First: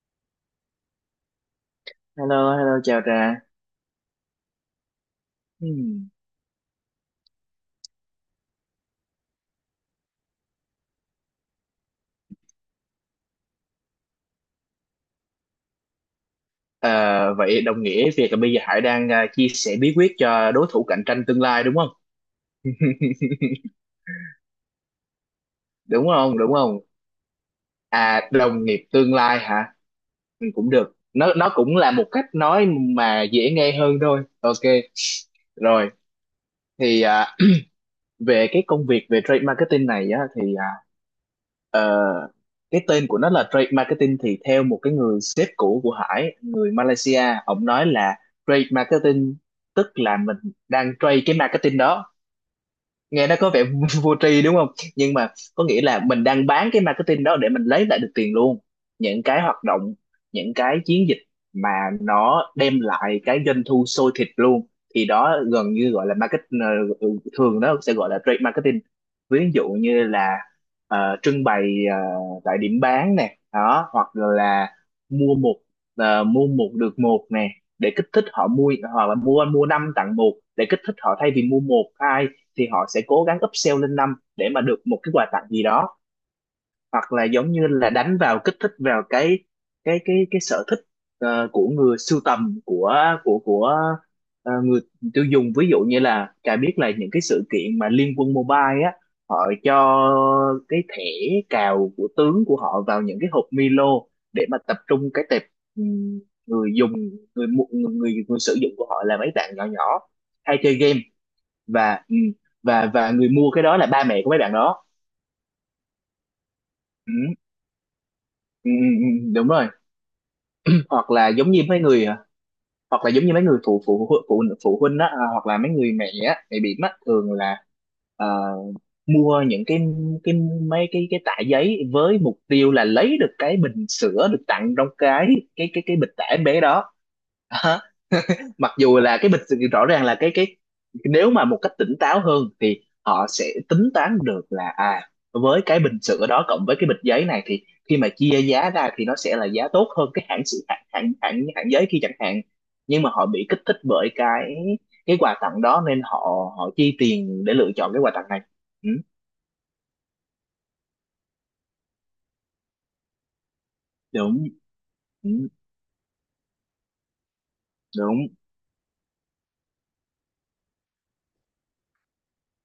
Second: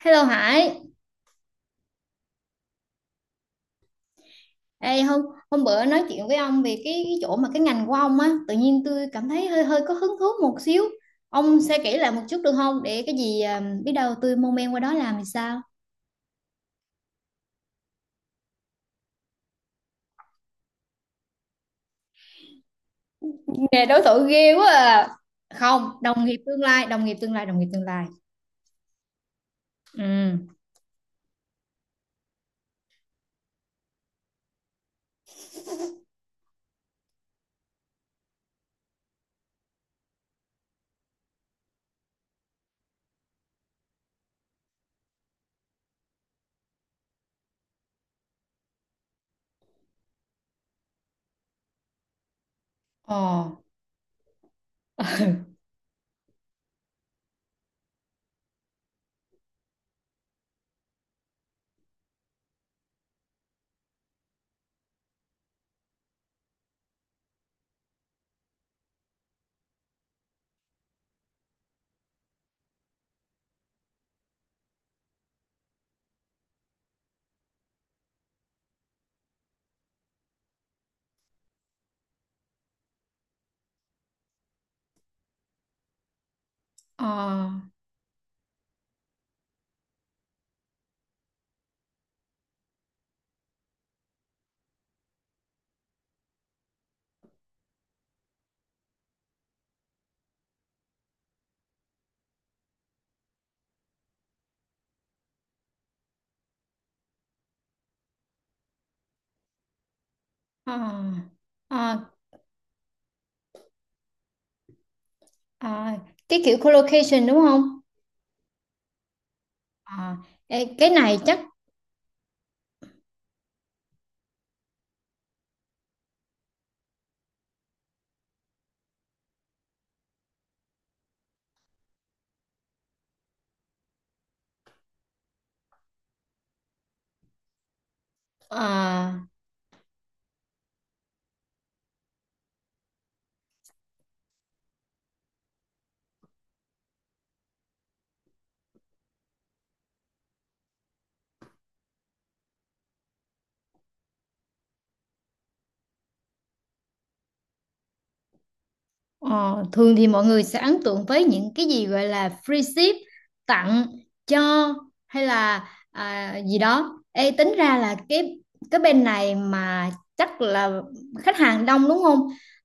Hello Hải. Hello, hello, chào Trà. Ê, hôm hôm bữa nói Hmm. chuyện với ông về cái chỗ mà cái ngành của ông á, tự nhiên tôi cảm thấy hơi hơi có hứng thú một xíu. Ông sẽ kể lại một chút được không? Để cái gì à, biết đâu tôi mong men qua đó làm thì sao? Ờ, Vậy đồng nghĩa việc là bây giờ Hải đang chia sẻ bí quyết cho đối thủ cạnh tranh tương lai đúng không? Nghề đối thủ ghê quá à. Không, Đúng đồng không? nghiệp Đúng tương không? lai, đồng nghiệp tương lai, đồng nghiệp tương lai. À, đồng nghiệp tương lai hả? Ừ. Ừ, cũng được. Nó cũng là một cách nói mà dễ nghe hơn thôi. Ok. Rồi, thì à, về cái công việc về trade marketing này á thì Ờ, cái tên của nó là trade marketing thì theo một cái người sếp cũ của Hải người Malaysia, ông nói là trade marketing tức là mình đang trade cái marketing đó, nghe nó Ờ, có vẻ vô tri đúng không, nhưng mà có nghĩa là mình đang bán cái marketing đó để mình lấy lại được tiền luôn. Những cái hoạt động, những cái chiến dịch mà nó đem lại cái doanh thu sôi thịt luôn thì đó gần như gọi là ờ, thường nó sẽ gọi là trade marketing. Ví dụ như là trưng bày ờ, tại điểm bán nè đó, hoặc là mua một mua một được một nè để kích thích họ mua, hoặc là mua mua năm tặng một để kích thích họ, thay vì mua một hai thì họ sẽ cố gắng upsell lên năm để mà được một cái quà tặng gì đó, ờ, hoặc là giống như là đánh vào kích thích vào cái cái sở thích của người sưu tầm, của người tiêu dùng. Ví dụ như là Trà biết là những cái sự kiện mà Liên Quân Mobile á, họ cho cái thẻ cào của tướng của họ vào những cái hộp Milo để mà tập trung cái tệp ừm, người dùng, người mu- người người, người sử dụng của họ là mấy bạn nhỏ nhỏ hay ờ, chơi game, và ờ, và người mua cái đó là ba mẹ của mấy bạn đó. ờ. Cái kiểu ừ, collocation đúng không? Ừ, đúng rồi. Ờ, cái Hoặc này là chắc giống như mấy người, hoặc là giống như mấy người phụ phụ phụ phụ, phụ huynh á, à, hoặc là mấy người mẹ á, mẹ bị á, thường là ờ, mua những cái mấy cái tã giấy với mục tiêu là lấy được cái bình sữa được tặng trong cái bịch tã em bé đó. ờ, Mặc dù là cái bịch rõ ràng là cái nếu mà một cách tỉnh táo hơn thì họ sẽ tính toán được là à, với cái bình sữa đó cộng với cái bịch giấy này thì khi mà chia giá ra thì nó sẽ là giá tốt hơn cái hãng sữa, hãng giấy kia chẳng hạn. Nhưng mà họ bị kích thích bởi cái quà tặng đó nên họ họ chi tiền để lựa chọn cái quà tặng này. Ừ, Ờ, thường thì mọi người sẽ ấn tượng với những cái gì gọi là free ship tặng đúng. cho hay Ừ, là gì đó. Ê, tính ra là đúng cái bên này mà chắc là khách hàng đông đúng không?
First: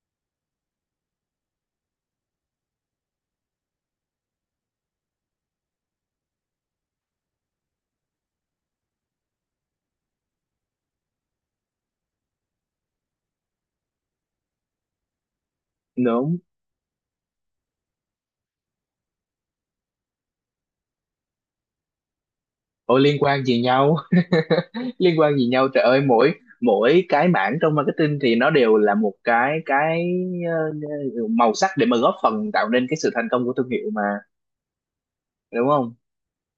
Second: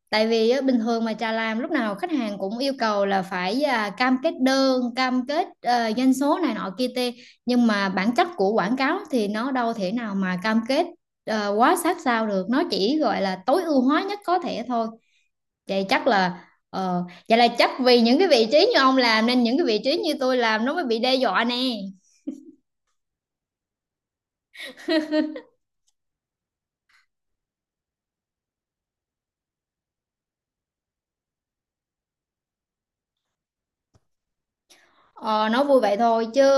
Tại vì á, bình thường mà trà làm lúc nào khách hàng cũng yêu cầu là phải cam kết đơn, cam kết doanh số này nọ kia tê. Nhưng mà bản chất của quảng cáo thì nó đâu thể nào mà cam kết quá sát sao được. Nó chỉ gọi là tối ưu hóa nhất có thể thôi. Vậy chắc đúng. là vậy là chắc vì những cái vị trí như ông làm nên những cái vị trí như tôi làm nó mới bị đe dọa nè. Ôi liên quan gì nhau, liên quan gì nhau trời ơi, mỗi mỗi cái mảng trong marketing thì nó đều là một ờ, màu sắc để mà góp phần tạo nên cái sự thành công của thương hiệu mà, Ờ, nói đúng vui không? vậy thôi chứ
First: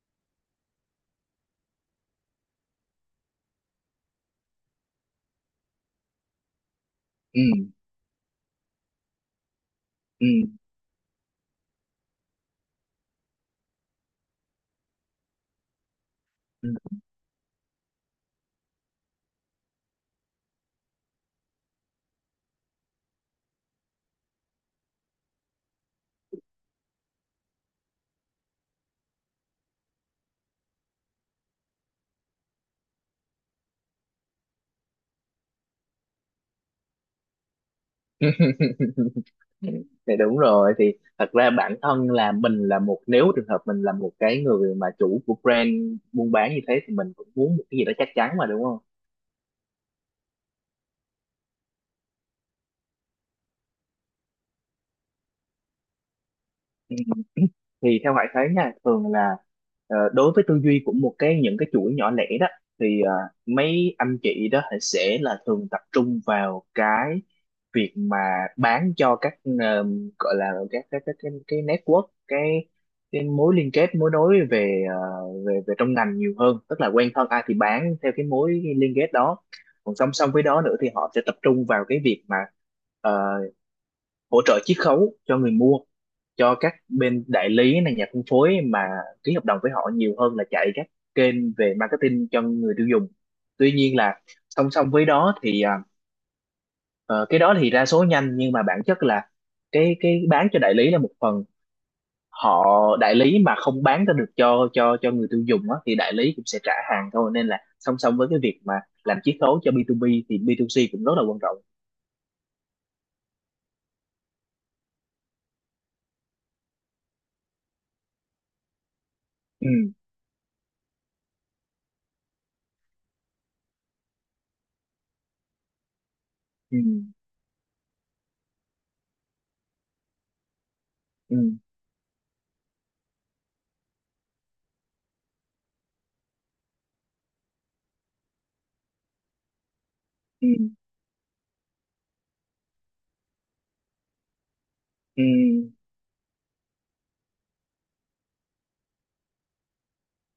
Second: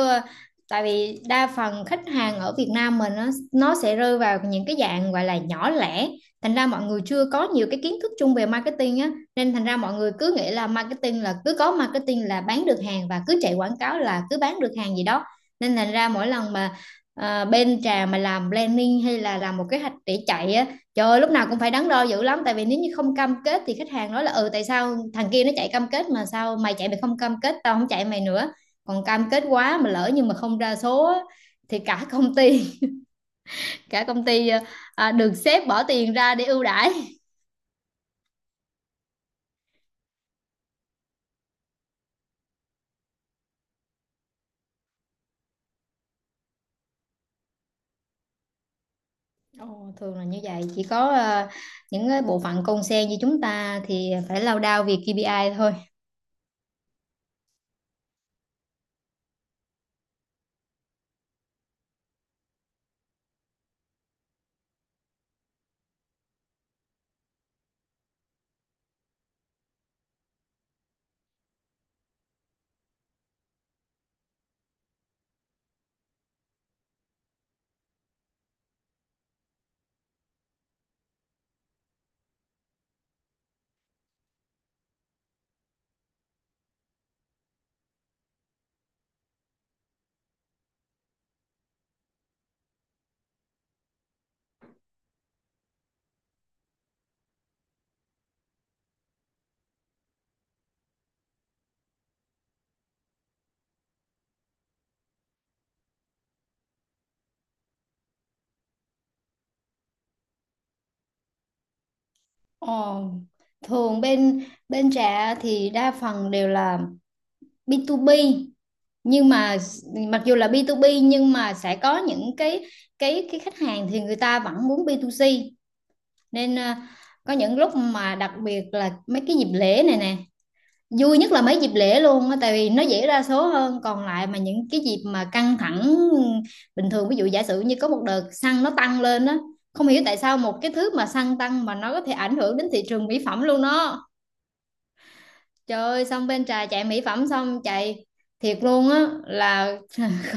tại vì đa phần khách hàng ở Việt Nam mình nó sẽ rơi vào những cái dạng gọi là nhỏ lẻ, thành ra mọi người chưa có Ừ, nhiều cái kiến thức chung về marketing á, nên thành ra mọi người ừ, cứ nghĩ là marketing là cứ có marketing là bán được hàng và cứ chạy quảng cáo là cứ bán được hàng gì đó. Nên thành ra mỗi lần ừ. mà bên trà mà làm planning hay là làm một kế hoạch để chạy á, trời ơi, lúc nào cũng phải đắn đo dữ lắm, tại vì nếu như không cam kết thì khách hàng nói là ừ tại sao thằng kia nó chạy cam kết mà sao mày chạy mày không cam kết tao không chạy mày nữa, còn cam kết quá mà lỡ nhưng mà không ra số thì cả công ty, cả công ty được sếp bỏ tiền ra để ưu đãi. Thì đúng rồi, thì thật ra bản thân là mình là một, nếu trường hợp mình là một cái người mà chủ của brand buôn bán như thế thì mình cũng muốn một cái gì đó chắc chắn mà, đúng không? Ồ, thường là như vậy, chỉ có những cái bộ phận con sen như chúng ta thì phải lao đao vì KPI thôi. Ừ. Thì theo Hải thấy nha, thường là đối với tư duy của một cái những cái chuỗi nhỏ lẻ đó thì mấy anh chị đó thì sẽ là thường tập trung vào cái việc mà bán cho các, ờ, gọi là cái network, cái mối liên kết, mối nối về về về trong ngành nhiều hơn, tức là quen thân ai thì bán theo cái mối liên kết đó. Còn song song với đó nữa thì họ sẽ tập trung vào cái việc mà ờ, hỗ trợ chiết khấu cho người mua, cho các bên đại lý này, nhà phân phối mà ký hợp đồng với họ nhiều hơn là chạy các kênh về marketing cho người tiêu dùng. Tuy nhiên là song song với đó thì cái đó thì ra số nhanh, nhưng mà bản chất là cái bán cho đại lý là một phần, họ đại lý mà không bán ra được cho người tiêu dùng á, thì đại lý cũng sẽ trả hàng thôi. Nên là song song với cái việc mà làm chiết khấu cho B2B thì B2C cũng rất là quan trọng. Ồ, thường bên bên trẻ thì đa phần đều là B2B, nhưng mà ừ mặc dù là B2B nhưng mà sẽ có những cái khách hàng thì người ta vẫn muốn B2C, nên ừ có những lúc mà đặc biệt là mấy cái dịp lễ này nè, vui nhất ừ là mấy dịp lễ luôn á tại vì nó dễ ra số hơn, còn lại mà những cái dịp mà căng thẳng bình thường, ví dụ giả sử như có một đợt xăng nó tăng lên á, không hiểu tại sao ừ một cái thứ mà xăng tăng mà nó có thể ảnh hưởng đến thị trường mỹ phẩm luôn đó. ừ Trời ơi xong bên trà chạy mỹ phẩm xong chạy thiệt luôn á là,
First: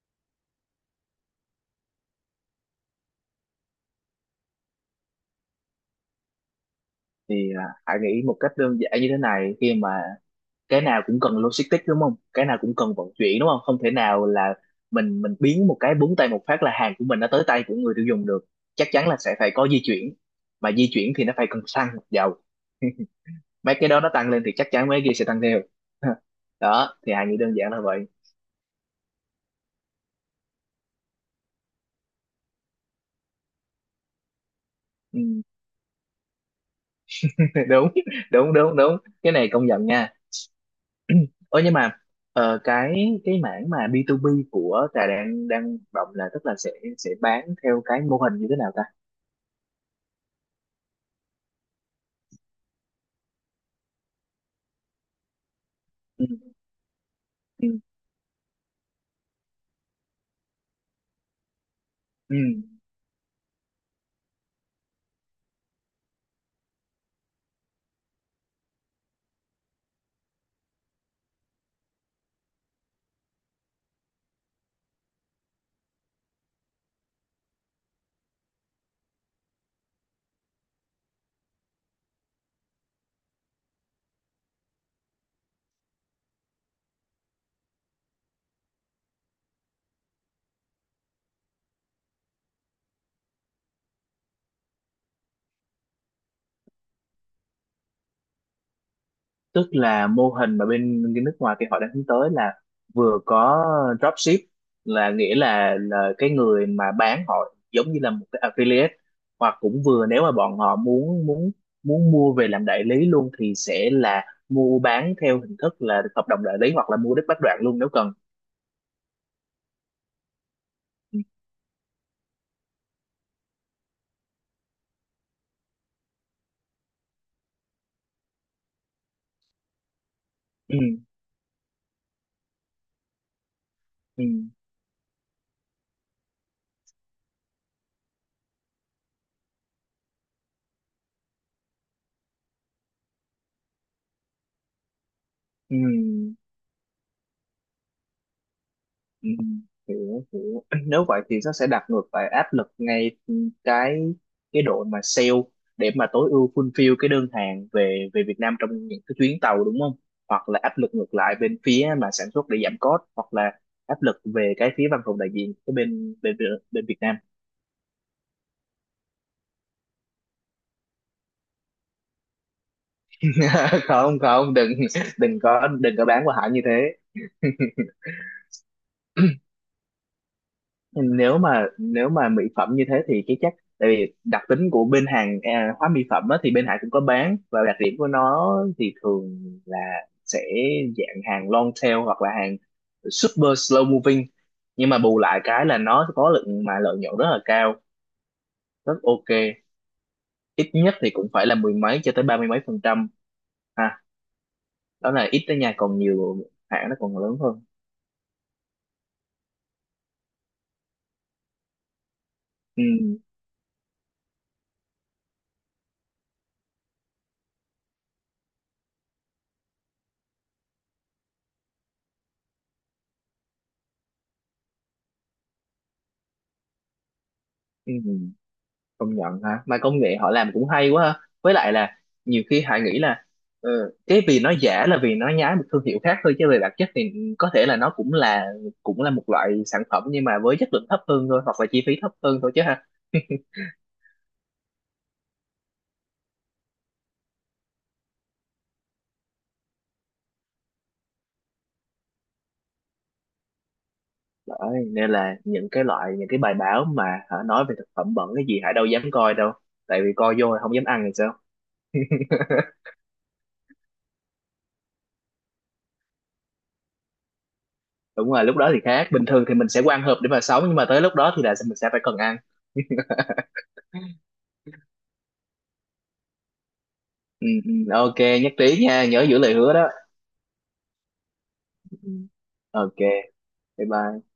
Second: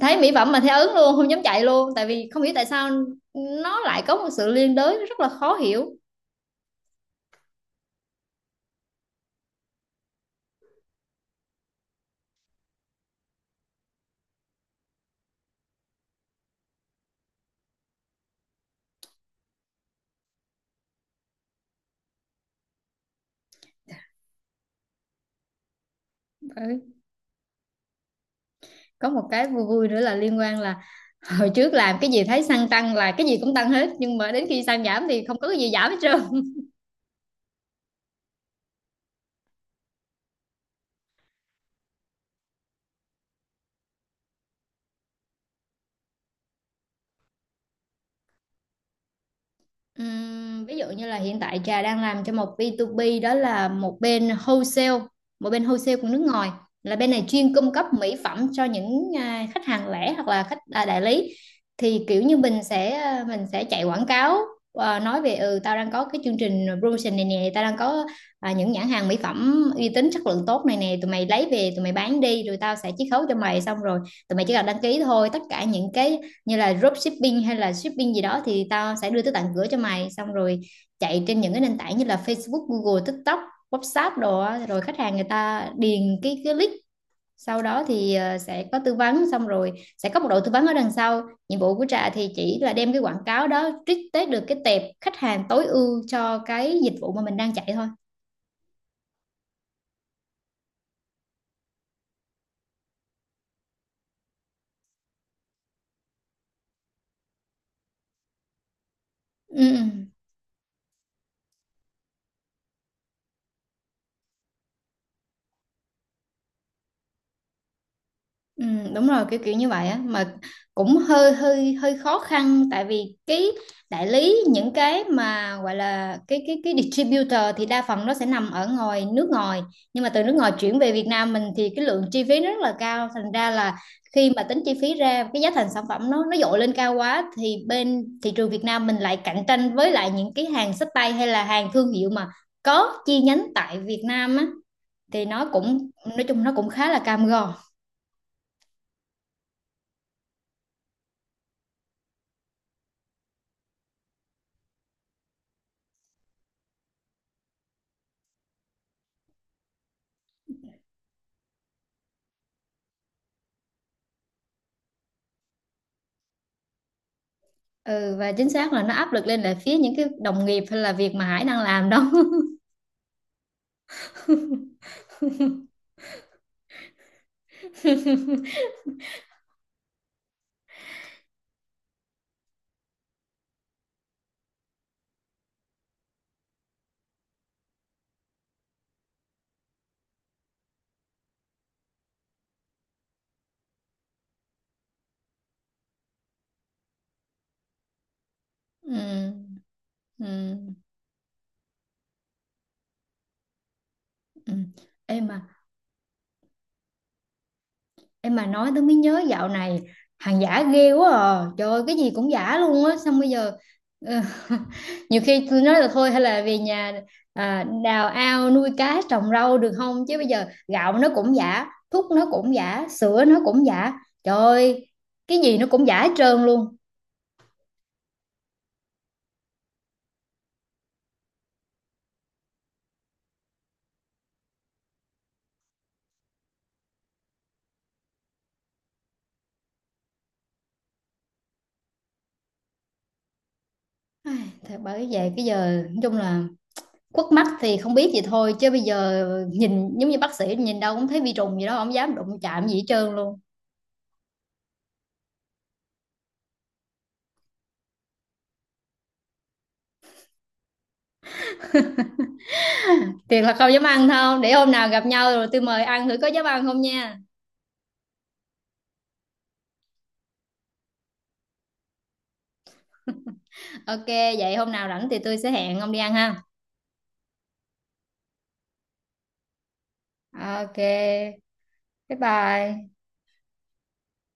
thấy mỹ phẩm mà thấy ớn luôn không dám chạy luôn tại vì không hiểu tại sao nó lại có một sự liên đới rất là khó hiểu. thì à, hãy nghĩ một cách đơn giản như thế này, khi mà cái nào cũng cần logistics đúng không, cái nào cũng cần vận chuyển đúng không, không thể nào là mình biến một cái búng tay một phát là hàng của mình nó tới tay của người tiêu dùng được. Chắc chắn là sẽ phải có di chuyển, mà di chuyển thì nó phải cần xăng dầu. Mấy cái đó nó tăng lên thì chắc chắn mấy cái kia sẽ tăng theo. Ừ. Đó, thì hãy nghĩ đơn giản là vậy. Có một cái vui vui nữa là liên quan là hồi trước làm cái gì thấy xăng tăng là cái gì cũng tăng hết, nhưng mà đến khi xăng giảm thì không Ừ. có cái gì giảm hết trơn. Đúng, đúng đúng đúng, cái này công nhận nha. Ơ nhưng mà ờ, cái cái mảng mà B2B của Trà đang đang hoạt động là, tức là sẽ bán theo cái mô hình như thế nào ta? Ví dụ như là hiện tại Trà đang làm cho một B2B, đó là một bên wholesale của nước ngoài, Ừ. là bên này chuyên cung Ừ. cấp mỹ phẩm cho những khách hàng lẻ hoặc là khách đại lý, thì kiểu như Ừ, mình sẽ mình sẽ chạy quảng cáo nói về ừ tao đang có cái chương trình promotion này nè, tao đang có những nhãn hàng mỹ phẩm uy tín chất lượng tốt này nè, tụi mày lấy về tụi mày bán đi rồi tao sẽ chiết khấu cho mày, xong rồi tụi mày chỉ cần đăng ký thôi, tất cả những cái như là dropshipping hay là shipping gì đó thì tao sẽ đưa tới tận cửa cho mày, xong rồi chạy trên những cái nền tảng như là Facebook, Google, TikTok, WhatsApp đồ á. Rồi khách hàng người ta điền cái link, sau đó thì sẽ có tư vấn, xong rồi sẽ có một đội tư vấn ở đằng sau. Nhiệm vụ của Trà thì chỉ là đem cái quảng cáo đó trích tới được cái tệp khách hàng tối ưu cho cái dịch vụ mà mình đang chạy thôi. tức là mô hình mà bên cái nước ngoài kia họ đang hướng tới là vừa có dropship, là nghĩa là cái người mà bán họ giống như là một cái affiliate, hoặc Ừ. Ừ. cũng vừa nếu mà bọn họ muốn muốn muốn mua về làm đại lý luôn thì sẽ là mua bán theo hình thức là hợp đồng đại lý, hoặc là mua đứt bách đoạn luôn nếu cần. Ừ, đúng rồi kiểu kiểu như vậy á mà cũng hơi hơi hơi khó khăn tại vì cái đại lý những cái mà gọi là cái distributor thì đa phần nó sẽ nằm ở ngoài nước ngoài, nhưng mà từ nước ngoài Ừ chuyển về Việt Nam mình thì cái lượng chi phí nó rất là cao, thành ra là ừ khi mà tính chi phí ra cái giá thành sản phẩm nó dội lên cao quá thì bên thị trường Việt Nam mình lại cạnh tranh với lại những cái hàng xách tay hay là hàng thương hiệu mà có chi nhánh tại Việt Nam á, thì nó ừ. cũng nói chung nó cũng khá là cam go. Ừ, hiểu, hiểu. Nếu vậy thì nó sẽ đặt ngược lại áp lực ngay cái cái đội mà sale để mà tối ưu fulfill cái đơn hàng về về Việt Nam trong những cái chuyến tàu đúng không, hoặc là áp lực ngược lại bên phía mà sản xuất để giảm cost, hoặc là áp lực về cái phía văn phòng đại diện cái bên bên bên Việt Nam. Ừ và chính xác là nó áp lực lên là phía những cái đồng nghiệp hay là việc mà Hải đang làm đó. Không không, đừng, đừng có bán qua hãng như thế. Nếu mà mỹ phẩm như thế thì cái chắc tại vì đặc tính của bên hàng à, hóa mỹ phẩm á, thì bên Hải cũng có bán. Và đặc điểm của nó thì thường là sẽ dạng hàng long tail hoặc là hàng super slow moving, nhưng mà bù lại cái là nó có lượng mà lợi nhuận rất là cao, ừ, rất ok. Ít ừ, nhất thì cũng phải là mười mấy cho tới ba mươi mấy phần trăm ha. ừ. Đó Em là ít mà, đó nha, còn nhiều hãng nó còn lớn hơn. em mà nói tôi mới nhớ dạo này hàng giả ghê quá à, trời ơi, cái gì cũng giả luôn Ừ. á, xong bây giờ ờ, nhiều khi tôi nói là thôi hay là về nhà đào ao nuôi cá trồng rau được không, chứ bây giờ gạo nó cũng giả, thuốc nó cũng giả, sữa nó cũng giả, trời ơi, cái gì nó cũng giả hết trơn luôn. Ừ. Ừ, công nhận ha, mà công nghệ họ làm cũng hay quá ha, với lại là nhiều khi Hải nghĩ là ờ, cái vì nó giả là vì nó nhái một thương hiệu khác thôi, chứ về bản chất thì có thể là nó cũng là một loại sản phẩm nhưng mà với chất lượng thấp hơn thôi, hoặc là chi phí thấp hơn thôi chứ ha. Ai, thật, bởi vậy cái giờ nói chung là quất mắt thì không biết gì thôi chứ bây giờ nhìn giống như bác sĩ, nhìn đâu cũng thấy vi trùng gì đó, không dám đụng chạm gì hết trơn luôn. Đấy, nên là những cái loại, những cái bài báo mà hả, nói về thực phẩm bẩn cái gì Hải đâu dám coi đâu, tại vì coi vô là không dám ăn thì sao. Thiệt là không dám ăn thôi, để hôm nào gặp nhau rồi tôi mời ăn thử có dám ăn không nha. Đúng rồi, lúc đó thì khác, bình thường thì mình sẽ quan hợp để mà sống, nhưng mà tới lúc đó thì là mình sẽ phải cần ăn. Ok, vậy hôm nào rảnh thì tôi sẽ hẹn ông đi ăn ha. Ừ, ừ, ok, nhất trí nha, nhớ giữ lời hứa đó. Ok, bye bye. Ok. Bye bye.